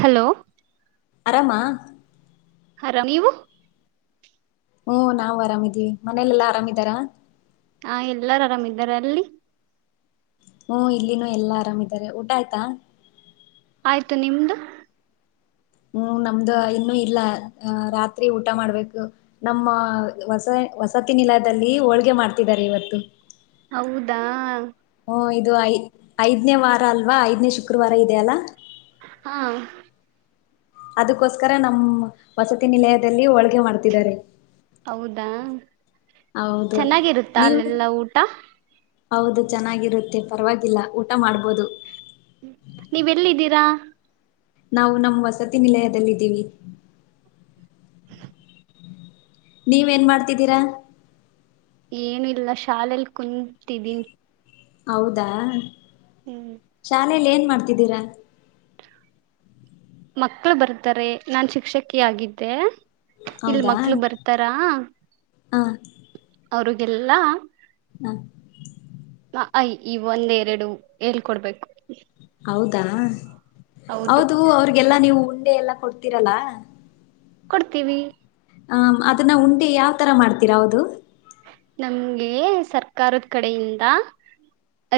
Hello ಆರಾಮಾ ಹರಾಮ ನೀವು ಹ್ಮ ನಾವವು ಆರಾಮಿದೀವಿ ಮನೇಲೆೆಲ್ಲಾ ಆರಾಮಿದಾರ ಹಾ ಎಲ್ಲಾರು ಆರಾಮ್ದಾರ ಅಲ್ಲಿ ಇಲ್ಲಿನ ಎಲ್ಲಾ ಆರಾಮ್ಾರೆ ಊಟ ಆಯ್ತಾ ಆಯ್ತು ನಿಮ್ದು ಹ್ಮ್ ನಮ್ದ ಇನ್ನುೂ ಇಲ್ಲ ಅ ರಾತ್ರಿ ಊಟ ಮಾಡ್ಬೇಕು ನಮ್ಮ ಹೊಸ ವಸತಿ ನಿಲದಲ್ಲಿ ಹೋಳ್ಗೆ ಮಾಡ್ತಿದಿದ್ದಾರೆ ಇವತ್ತು ಹೌದಾ ಇದು ಐ ಐದ್ನೇ ವಾರ ಅಲ್ವಾ ಐದ್ನೇ ಶುಕ್ರವಾರ ಇದೆ ಅಲ್ಲಾ ಹಾ ಅದಕ್ಕೋಸ್ಕರ ನಮ್ ವಸತಿ ನಿಲಯದಲ್ಲಿ ಹೋಳ್ಗೆ ಮಾಡ್ತಿದ್ದಾರೆ ಹೌದಾ ಹೌದು ಚೆನ್ನಾಗಿರುತ್ತಾ ನೀವು ಅಲ್ಲೆಲ್ಲಾ ಊಟ ಹೌದು ಚೆನ್ನಾಗಿರುತ್ತೆ ಪರವಾಗಿಲ್ಲ ಊಟ ಮಾಡ್ಬೋದು ನೀವೆಲ್ಲಿದ್ದೀರಾ ನಾವು ನಮ್ಮ್ ವಸತಿ ನಿಲಯದಲ್ಲಿದ್ದೀವಿ ನೀವ ೇನ್ ಮಾಡ್ತಿದ್ದೀರಾ ಏನು ಇಲ್ಲ ಶಾಲೆಲಿ ಕುಂತಿದೀನಿ ಹೌದಾ ಚಾ ಮನೇಲಿ ಏನ್ ಮಾಡ್ತಿದ್ದೀರಾ ಮಕ್ಳು ಬರ್ತಾರೆ ನಾನ್ ಶಿಕ್ಷಕಿ ಆಗಿದ್ದೆ. ಇಲ್ ಹೌದಾ ಮಕ್ಳು ಬರ್ತಾರಾ ಹ ಅವ್ರುಗೆಲ್ಲ ಹಾ ಆ ಆ ಇ ಈ ಒಂದ ಎರಡು ಹೇಳ್ ಕೊಡ್ಬೇಕು. ಹೌದಾ? ಹೌದು ಅವ್ರಿಗೆಲ್ಲಾ ನೀವು ಉಂಡೆ ಎಲ್ಲಾ ಕೊಡ್ತಿರಲ ಕೊಡ್ತೀವಿ ಹ ಅದನ್ನ ಉಂಡೆ ಯಾವ್ ತರ ಮಾಡ್ತೀರಾ ಹೌದು ನಮ್ಗೆ ಸರ್ಕಾರದ್ ಕಡೆಯಿಂದ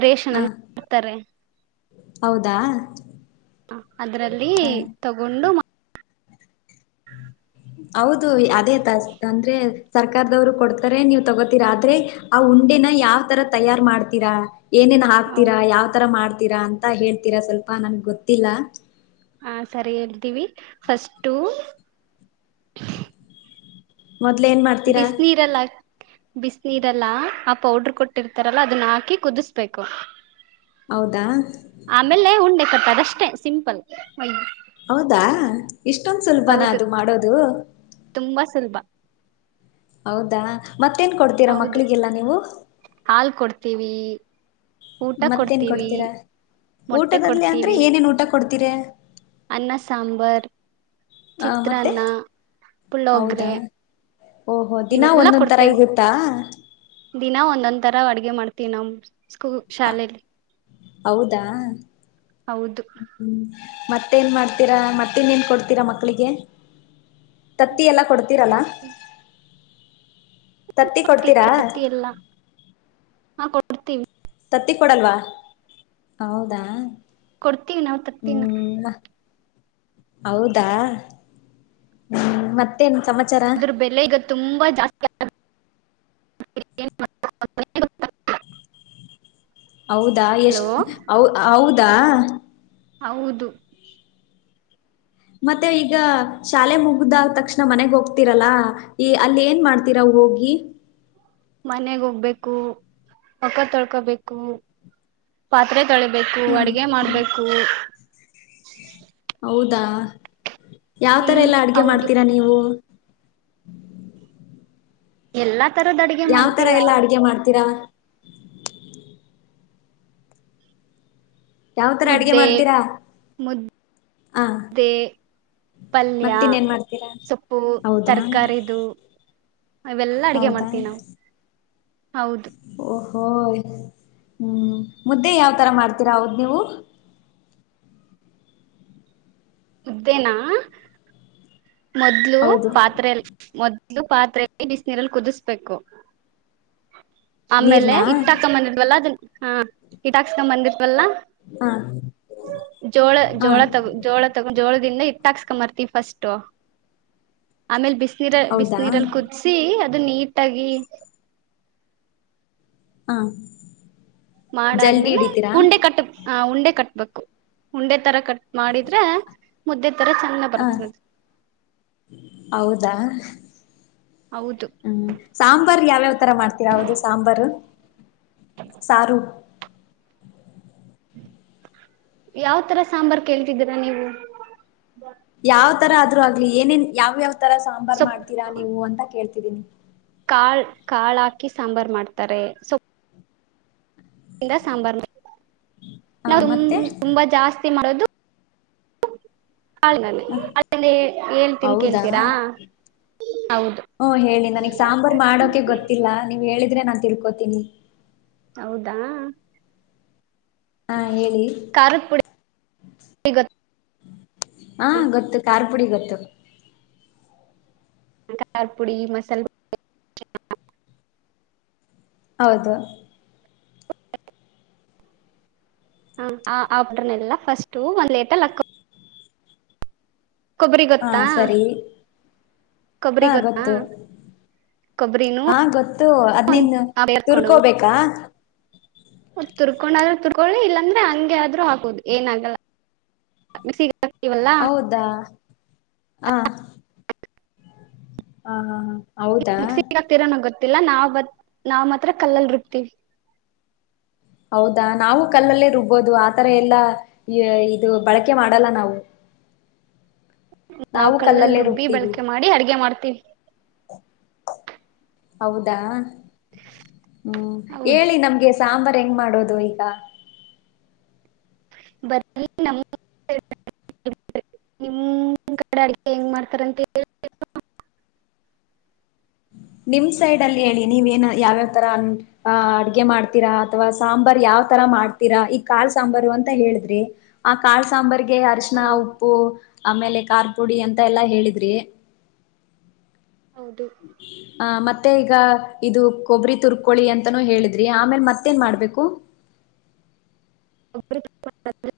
ರೇಷನ್ ಹ ಅಂತ್ ಡ್ತಾರೆ. ಹೌದಾ ಅದ್ರಲ್ಲಿ ಹ ತಗೊಂಡು ಹೌದು ಅದೇ ತ ಅಂದ್ರೆ ಸರ್ಕಾರದವ್ರು ಕೊಡ್ತಾರೆ ನೀವ್ ತಗೋತೀರಾ ಆದ್ರೆ ಆ ಉಂಡೆನ ಯಾವ ತರ ತಯಾರ್ ಮಾಡ್ತೀರಾ? ಏನೇನ್ ಹಾಕ್ತೀರ ಹ ಯಾವ ತರ ಮಾಡ್ ತೀರಾ ಅಂತ ಹೇಳ್ತೀರಾ ಸ್ವಲ್ಪ ನನ್ಗ್ ಗೊತ್ತಿಲ್ಲ. ಹಾ ಸರಿ ಹೇಳ್ತೀವಿ ಫಸ್ಟು ಮೊದ್ಲ್ ಏನ್ ಮಾಡ್ತೀರಾ? ಬಿಸಿನೀರೆಲ್ಲ ಆ ಪೌಡರ್ ಕೊಟ್ಟಿರ್ತಾರಲ್ಲ ಅದನ್ನ ಹಾಕಿ ಕುದಿಸಬೇಕು. ಹೌದಾ ಆಮೇಲೆ ಉಂಡೆ ಕಟ್ ಅದಷ್ಟೇ ಸಿಂಪಲ್. ಹೌದಾ ಇಷ್ಟೊಂದ ಸುಲಭನ ಹೌದು ಅದು ಮಾಡೋದು. ತುಂಬಾ ಸುಲಭ ಹೌದಾ ಮತ್ತೇನ್ ಕೊಡ್ತೀರಾ ಮಕ್ಕಳಿಗೆಲ್ಲ ನೀವು? ತಿವಿ. ಮತ್ತೇನ್ ಕೊಡ್ತೀರಾ ಮೊಟ್ಟೆ ಊಟದಲ್ಲಿ ಅಂದ್ರೆ ಕೊಡ್ತೀವಿ ಏನೇನ್ ಊಟ ಕೊಡ್ತೀರೆ? ಅನ್ನ ಸಾಂಬಾರ್, ಮತ್ತೆ ಚಿತ್ರಾನ್ನ, ಹೌದಾ ಪುಳ್ಳೋಗ್ರೆ ಓಹೋ ದಿನ ಇವೆಲ್ಲಾ ಒಂದೊಂದು ಥರ ಕೊಡ್ತೀವಿ ಇರುತ್ತಾ ದಿನ ಒಂದೊಂದ್ ತರ್ ಅಡ್ಗೆ ಮಾಡ್ತೀವಿ ನಮ್ಮ ಸ್ಕೂ ಶಾಲೆಲಿ. ಹೌದಾ ಹ್ಮ್ ಮತ್ತೇನ್ ಮಾಡ್ತೀರಾ ಮತ್ತೇನ್ ಇನ್ನೇನ್ ಕೊಡ್ತೀರಾ ಮಕ್ಕಳಿಗೆ ತತ್ತಿ ಎಲ್ಲಾ ಕೊಡ್ತೀರಲ್ಲ? ತತ್ತಿ ಕೊಡ್ತೀರಾ ಪ್ರತಿ ಎಲ್ಲ ಹಾ ಕೊಡ್ತೀವಿ. ತತ್ತಿ ಕೊಡಲ್ವಾ ಹೌದಾ ಕೊಡ್ತೀವಿ ನಾವು ತತ್ತಿನ ಹ್ಞೂ ಹೌದಾ ಹ್ಮ ಮತ್ತೇನ್ ಸಮ ಅದ್ರ ಬೆಲೆ ಈಗ ತುಂಬಾ ಜಾಸ್ತಿ ಆಗ್ [inaudible] ಹೌದಾ ಎಷ್ಟ ಹೌ ಹೌದ್ ತ್ತಾ ಹೌದು ಮತ್ತೆ ಈಗ ಶಾಲೆ ಮುಗ್ದ ತಕ್ಷಣ ಮನೆಗ್ ಹೋಗ್ತರಲ್ಲ ಈ ಅಲ್ಲಿ ಏನ್ ಮಾಡ್ತೀರ ಹೋಗಿ ಮನೆಗ್ ಹೋಗ್ಬೇಕು ಮೋಕಾ ತೊಳ್ಕೊಬೇಕು ಪಾತ್ರೆ ತಳಿಬೇಕು ಹ್ಮ್ ಅಡಗೆ ಮಾಡ್ಬೇಕು [inaudible] ಹೌದಾ ಯಾವ ತರ ಹ್ಮ್ ಎಲ್ಲಾ ಅಡ್ಗೆ ಹೌದು ಮಾಡ್ತೀರಾ ನೀವು ಎಲ್ಲ ಯಾವ್ ತರ ಎಲ್ಲಾ ಅಡ್ಗೆ ಮಾಡ್ತೀರಾ ಯಾವತರ ಅಡ್ಗೆ ಮುದ್ದೆ ಮಾಡ್ತೀರಾ ಹ ಮುದ್ದೆ ಪಲ್ಯ ಮತ್ತಿನ್ನೇನ್ ಮಾಡ್ತೀರಾ ಸೊಪ್ಪು ಹೌದಾ ತರಕಾರಿದು ಇವೆಲ್ಲಾ ಅಡಗೆ ಹೌದಾ ಮಾಡ್ತೀವಿ ನಾವು ಹೌದು ಹೋಯ್ ಹ್ಮ್ ಮುದ್ದೆ ಯಾವ್ತರ ಮಾಡ್ತೀರಾ ಹೌದ್ ನೀವು ಮುದ್ದೇನಾ ಮೊದ್ಲು ಹೌದು ಪಾತ್ರೆ ಮೊದ ಇದು ಪಾತ್ರೆೆಯಲ್ಲಿ ಬಿಸಿನೀರಲ್ಲಿ ಕುದಿಸ್ಬೇಕು ಆಮೇಲೆ ನೀರ್ನಾ ಇಟ್ಟಾಕ್ಕ ಮನಿಲ್ವಲ್ಲ ಅದನ್ನ ಹಾ ಕಿಟಾಕ್ಸ್ಕೊಂಡ್ ಬಂದಿತ್ವಲ್ಲಾ ಹ ಜೋಳ ಹ ಜೋಳ ತಗ ಜೋಳ ಇಾಸ್ಕರ್ತ ಫಸ್ಟ್ ಆಮೇ ಬ ಬ ನೀರ ಬಿಸ ಹೌದಾ ನೀೀರಲ್ಲಿ ಕುದಿಸಿಿ ಅದು ನೀಟ್ ಆಾಗಿಿ ಹ ಜಲ್ದಿ ಮಾಡಾದ್ಮೇಲೆ ಹಿಡಿತೀರಾ ಉಂಡೆ ಕಟ್ಟ ಉಂಡೆ ಕಟ್ಬೇಕು ಉಂಡೆ ತರ ಕಟ್ ಮಾಡಿದ್ರೆ ಮುದ್ದೆ ತರ ಚಂದ ಹಾ ಬರ್ತದ ಹೌದಾ ಹೌದು ಹ್ಮ್ ಸಾಂಬಾರ್ು ಯಾವ್ಯಾವ್ ತರ ಮಾಡ್ತೀರ ಹೌದು ಸಾಂಬಾರು ಸಾರು ಯಾವ ತರ ಸಾಂಬಾರ್ು ಕೇಳ್ತಿದ್ದೀರಾ ನೀವು ಯಾವ್ ತರ ಆದ್ರೂ ಆಗ್ಲಿ ಏನೇನ್ ಯಾವ ಯಾವ ತರ ಸಾಂಬಾರ್ ಸೊಪ್ ಮಾಡ್ತೀಾ ನೀವು ಅಂತ ಕೇಳ್ೀ ರಿನಿ ಕಾಳ್ ಕಾಳು ಹಾಕಿ ಸಾಂಬಾರು ಮಾಡ್ತಾರೆ ಸೊ ಿಂದ ಸಾಂಬಾರ್ ಹ ನಾವು ಮತ್ತೆ ತುಂಬಾ ಜಾಸ್ತಿ ಮಾಡೋದು ಹಾಳನಲ್ಲಿ ಅಲ್ಲಿ ಹೇಳ್ತೀನ್ ಹೌದಾ ಹ ಕೇಳ್ತೀರಾ ಹೌದು ಹೇಳಿ ನನಗ್ ಸಾಂಬಾರ್ು ಮಾಡೋಕೆ ಗೊತ್ತಿಲ್ಲ ನೀವ್ ಹೇಳ ್ರೆ ನಾನ್ ತಿಳ್ಕೋತೀನಿ ಹೌದಾ ಹಾ ಹೇಳಿ ಹಗ ಹಾ ಗೊತ್ತು ಕಾರ್ ಅಡಗತ್ತು ಕಾರ್ ಪುಡಿ ಮಸಾಲ ಹೌದು ಹ ಆಬ್ರನೆಲ್ಲಾ ಫಸ್ಟ್ು ಒಂದ್ ಲೇಟಲ್ಲಿ ಹಕ್ಕ ಹಾ ಗೊತ್ತಾ ಸರಿ ಹಾ ಕೊಬ್ಬರಿ ಗೊತ್ತಾ ಗೊತ್ತು ಕೊಬ್ಬರಿನೂ ಹಾ ಗೊತ್ತು ಅದ್ ನಿನ್ ಬೇರ್ಕೊಂಡು ತುರ್ಕೋಬೇಕಾ ತುರ್ಕೊಂಡಾದ್ರೂ ತುರ್ಕೊಳ್ಳಿ ಇಲ್ಲಾಂದ್ರೆ ಹಂಗೆ ಆದ್ರೂ ಹಾಕುದು ಏನಾಗಲ್ಲ ಹಾಕ್ತಿವಲ್ಲಾ ಹೌದಾ ಹಾ ಹಾ ಹಾ ಹಾ ಹೌದಾ ಮಿಕ್ಸಗ ಆಗ್ತೀರ ನ ಗೊೆ ಗತ್ತಲ್ಲ ನಾವ್ ಬತ್ ನಾವ್ ಮಾತ್ರ ಕಲ್ಲಲ್ ರುಕ್ತಿೀವಿ ಹೌದಾ ನಾವು ಕಲ್ಲಲ್ಲೇ ರುಬ್ಬೋದು ಆತರ ಎಲ್ಲಾ ಇದು ಬಳಕೆ ಮಾಡಲ್ಲ ನಾವು ನಾವವು ನಾವು ಕಲ್ಲಲ್ಲಿ ಕಲ್ಲಲ್ಲೇ ರುಬ್ಬಿ ರುಬ್ತೀವಿ ಬಳಕೆ ಮಾಡಿ ಅಡ್ಗೆ ಮಾಡ್ತೀವಿ ಹೌದಾ ಹ್ಮ್ ಹೌದು ಹೇಳಿ ನಮ್ಗೆ ಸಾಂಬಾರ್ು ಹೆಂಗ್ ಮಾಡೋದು ಈಗ ಬರಿ ನಿಮ ಕಡೆ ಅಡಗೆ ಹೆಂಗ್ ಮಾಡ್ತಾರಂತ [unintelligible] ನಿಮ್ ಸೈಡ್ ಅಲ್ಲಿ ಹೇಳಿ ನೀವ ಏನ ಯಾವ್ಯಾವ್ ತರ ಅ ಅಡ್ಗೆ ಮಾಡ್ತೀರಾ ಅಥವಾ ಸಾಂಬಾರ್ ಯಾವ ತರ ಮಾಡ್ತೀರಾ ಕಾಳ್ ಸಾಂಬಾರು ಅಂತ ಹೇಳಿದ್ರಿ ಆ ಕಾ ಸಾಂಬಾರ್ಗೆ ಹಾ ಅರ್ಶನ ಉಪ್ಪು ಆಮೇಲೆ ಕಖಾರ್ ಪುಡಿ ಅಂತ ಎಲ್ಲಾ ಹೇಳಿದ್ರಿ ಹೌದು ಹ ಮತ್ತೆ ಈಗ ಇದು ಕೊಬರಿಿ ತುರ್ಕೋಳಿ ಅಂತಾನೂ ಹೇಳಿದ್ರಿ ಆಮೇಲೆ ಮತ್ತೇನ್ ಮಾಡ್ಬೇಕು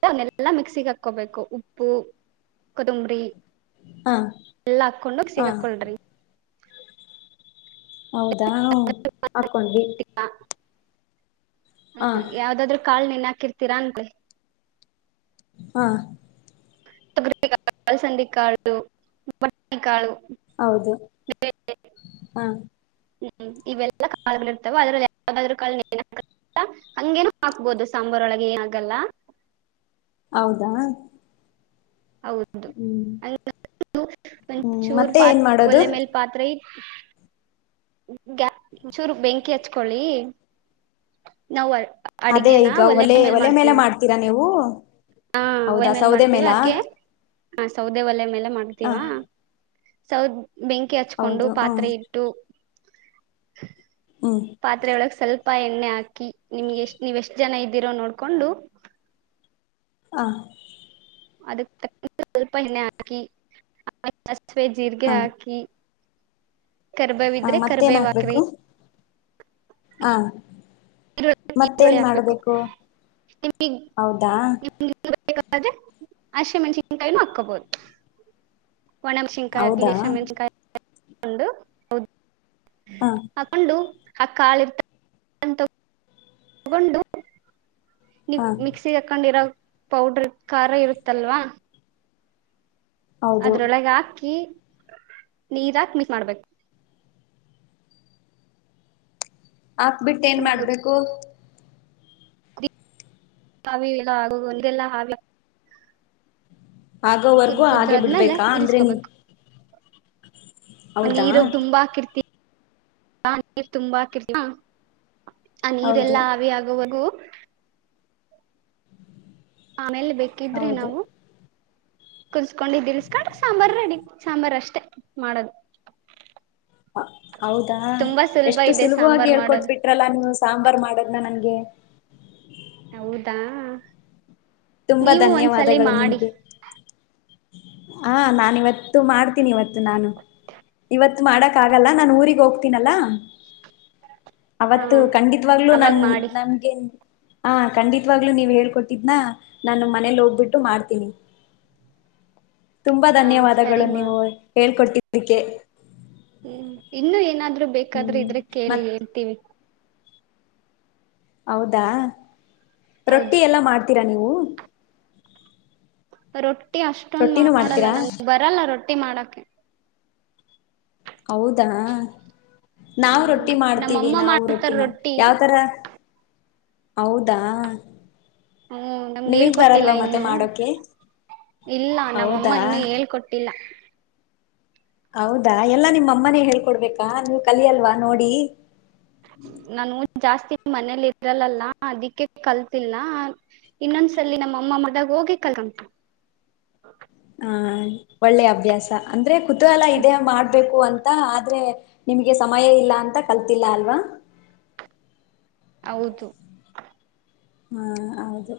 ಅವನ್ನೆಲ್ಲಾ ಮಿಕ್ಸಿಿಗೆ ಹಾಕೋಬೇಕು ಉಪ್ಪು [unintelligible] ಕೊದಂಬರಿ ಹಾ ಎಲ್ಲ ಹಾಕ್ಕೊಂಡೋಗ ಹಾ ಸಿಗಾಕ್ಕೊಳ್ರಿ ಹೌದಾ ಹಾಕೊಂಡ್ವಿ ಹ್ಮ ಹಾ ಯಾವ್ದಾದ್ೂ ಕಾಳ ನಿನ ಹಾಕಿರ್ತೀರಾ ಅಂತೆ ಹಾ ೃ ಸಂಡಿಕಾಳಟ್ಟಿಕಾಳು [unintelligible] ಹೌದು ಹಾ ಹ್ಮ್ ಇವೆಲ್ಲಾ ಕಾಗಳ ಇರ್ತಾವ ಅದ್ರಲ್ಲಿ ಯ ಕ ಹಂಗೇನು ಹಾಕ್ಬೋದು ಸಾಂಬಾರ್ ಒಳಗೆ ಆಗಲ್ಲ [unintelligible] ಹೌದಾ ಹೌದು ಹ್ಮ್ ಹ್ಮ್ ಒಂಚೂರ್ ಮತ್ತೆ ಏನ್ ಪಾತ್ ಮಾಡೋದು ಒಲೆ ಮೇಲ್ ಪಾತ್ರೆ ಇಟ್ ಚೂರು ಬೆಂಕಿ ಹಚ್ಕೊಳ್ಳಿ ನಾವ್ ಅದೇ ಅಡಿಗೆನ ಈಗ ಒಲೆ ಮೇಲ್ ಒಲೆ ಮೇಲೆ ಮಾಡ್ತೀವಿ ಮಾಡ್ತೀರಾ ನೀವು [inaudible] ಹಾ ಒಲೆ ಹೌದಾ ಮೇಲೆ ಸೌದೆ ಮಾಡ್ತೀವ ಮೇಲಾ ಅಕೆ ಹ ಸೌದೆ ಒಲೆ ಮೇಲೆ ಹಾ ಮಾಡ್ತೀವಾ ಸೌದ ಬೆಂಕಿ ಹಚ್ಕೊಂಡು ಹೌದು ಹ್ಮ ಪಾತ್ರೆ ಇಟ್ಟು ಹ್ಮ್ ಪಾತ್ರೆ ಒಳಗ್ ಸ್ವಲ್ಪ ಪಪ್ಪ ಎಣ್ಣೆ ಹಾಕಿ ನಿಮ್ಗೆ ಎಷ್ಟ್ ನೀವ್ ಎಷ್ಟ್ ಜನ ಇದ್ದೀರೋ ನೋಡ್ಕೊಂಡು ಹ ಅದಕ್ ತ ಸ್ವಲ್ಪ ಎಣ್ಣೆ ಹಾಕಿ [unintelligible] ಸ್ವೇ ಜೀರಿಗೆ ಹ ಹಾಕಿ ಹ ಕರ್ಬವಿದ್ರೆ ಮತ್ತೇನ್ ಕರ್ಬವಕ್ರಿ ಹಾ ಈರುಳ್ಳಿ ಈರುಳ್ಳಿ ಹಾಕ್ಬೇಕು ನಿಮಗ್ ಹೌದಾ ಅಷ್ಟೆ ಮನುಷಿನ್ ಕಾಯನು ಹಾಕ್ಕೋಬೋದು ಒಣಮ ಶಂಕಾಯ ಹೌದಾ ಅಗ್ಿಲೇಶಮ ಕೊಂಡು ಹೌದು ಹ ಹಕೊಂಡು ಆಕ್ಕಾಳಿ ಇರ್ತ ತಗೊಂಡು ನೀ ಹ ಮಿಕ್ಸಿ ಹಾಕೊಂಡಿರ ಪೌಡರ್ ಖಾರ ಇರುತ್ತಲ್ವಾ ಹೌದು ಅದ್ರೊಳಗೆ ಹಾಕಿ ನೀ ಇದಾಕ ಮಿಸ್ ಮಾಡ್ಬೇಕು ಹಾಕ್ಬಿಟ್ಟ ಏನ್ ಎರಡ್ ಮೂರ್ ಮಾಡ್ಬೇಕು ಹಾವಿ ಇಲ್ಲ ಆಗ ಒಂದೆಲ್ಲ ಹಾವಿ ಕುದ್ ಆಗೋವರೆಗೂ ಹಾಗೆ ಕುದ್ದಾದ್ಮೇಲೆ ಬಿಡ್ಬೇಕಾ ಅಂದ್ರೆ ನೀ ಮ ಹೌದಾ ನೀರು ತುಂಬಾ ಹಾಕಿರ್ತಿ ಹ ನೀರ್ ತುಂಬಾ ಹಾಕಿರ್ತಾ ಅ ಹೌದು ನೀರೆಲ್ಲಾ ಅವಿ ಆಗುವವು ಹ ಮ ಎಲ್ಲಿ ಬೇಕಿದ್ರೆ ಹೌದು ನಾವು ಕುನ್ಸ್ಕೊಂಡು ಇದಿಿಸಸ್ಕೊಂಡ್ರ ಸಾಂಬಾರ್ು ರೆಡಿ ಸಾಂಬಾರು ಅಷ್ಟೆ ಮಾಡೋದು ಹಾ ಹೌದಾ ತುಂಬಾ ಸುಲಭ ಎಷ್ಟು ಇದೆ ಸುಲಭವಾಗಿ ಸಾಂಬಾರ್ ಮಾಡೋದು ಹೇಳ್ಕೊಟ್ಬಿಟ್ರಲ್ಲ ನೀವು ಸಾಮ ಬರ್ ಮಾಡದ್ನಾ ನನ್ಗೆ ಹೌದಾ ತುಂಬಾ ನೀವು ಒಂದ್ಸಲಿ ಧನ್ಯವಾದಗಳು ಮಾಡಿ ನಿಮಗೆ ಹ ನಾ ಇಿವತ್ತು ಮಾಡ್ತೀನಿ ಇವತ್ತು ನಾನು ಇವತ್ತು ಮಾಡಕ್ ಆಗಲ್ಲ ನಾನು ಊರಿಗೆ ಹೋಗ್ತೀನಲ್ಲ ಹಾ ಅವತ್ತು ಖಂಡಿತವಾಗ್ಲುೂ ಅವಾಗ ನನ್ ಮಾಡಿ ನಮಗೆೇನ್ ಹ ಖಂಡಿತವಾಗ್ಲು ನೀವ್ ಹೇಳ್ಕೊಟ್ಟಿದ್ನಾ ನಾನ ಮನೇಲಿ ಹೋಗ್ಬಿಟ್ಟು ಮಾಡ್ತೀನಿ ತುಂಬಾ ಹಾ ಧನ್ಯವಾದಗಳು ಸರಿಮಾ ನೀವು ಹೇಳ್ಕೊಡ್ಟ್ಟೀ ಅಕ್ಕೆೆ ಹ್ಮ್ ಇನ್ನು ಏನಾದ್ರು ರು ಬೇಕಾದ್ರೆ ಇದ್ರ ಕೇಳಿ ಮತ್ ಹೇಳ್ತೀವಿ ಹೌದಾ ಹೌದು ರೊಟ್ಟಿ ಎಲ್ಲ ಮಾಡ್ತೀರಾ ನೀವು ಹಓ ರೊಟ್ಟಿ ಅಷ್ಟೊಂದ ಮಾಡಲ್ಲ ನಂ ಬರಲ್ಲ ರೊಟ್ಟಿ ಮಾಡಕ ಹೌದಾ ನಾವವು್ ಹ್ಮ್ ರೊಟ್ಟಿ ಮಾಡ್ತೀವಿ ನಮ್ಮಮ್ಮ ನಾವು ಮಾಡ್ತಾರ ರೊಟ್ಟಿ ಮಾಡ ಯಾವ್ತರ ಹೌದಾ ಹ್ಮ ನಮ್ಗೆ ನಿಮಗ್ ಹೇಳ್ಕೊಟ್ಟಿಲ್ಲ ಬರಲ್ವಾ ಮತ್ತೆ ಇನ್ನು ಮಾಡೋಕೆ ಇಲ್ಲ ನಾವಮ್ಮ ಹೌದಾ ಇನ್ನುೂ ಹೇಳ್ಕೊಟ್ಟಿಲ್ಲ ಹೌದಾ ಎಲ್ಲಾ ನಿಮ್ಮ ಅಮ್ಮನೇ ಹೇಳ್ಕೊಡ್ಬೇಕಾ ನೀವ್ ಕಲಿಿಯಲ್ವಾ ನೋಡಿ ನಾನು ಜಾಸ್ತಿ ಮನೇಲಿ ಇದ್ರಲ್ಲಲ್ಲಾ ಅದಿಕ್ಕೆ ಕಲ್ತಿಲ್ನ ಇನ್ನೊಂದ್ಸಲ ನಮ್ಮ ಅಮ್ಮ ಮದಾಗ ಹೋಗಿ ಕಲ್ಂಟ ಆ ಒಳ್ಳೆ ಅಭ್ಯಾಸ ಅಂದರೆ ಕುತೂಹಲ ಇೇ ಮಾಡ್ಬೇಕು ಅಂತ ಆದ್ರೆ ನಿಮ್ಗೆ ಸಮಯ ಇಲ್ಲ ಅಂತ ಕಲ್ತಿಲ್ಲ ಅಲ್ವಾ ಹೌದು ಹಾ ಹೌದು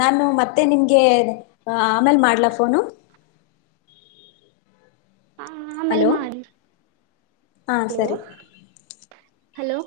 ನಾನು ಮತ್ತೆ ನಿಮ್ಗೆ ಆಮೇಲ್ ಮಾಡ್ಲ ಫೋನು ಆಮೇಲ್ ಹಲೋ ಮಾಡಿ ಹಾ ಹಲೋ ಸರಿ ಹಲೋ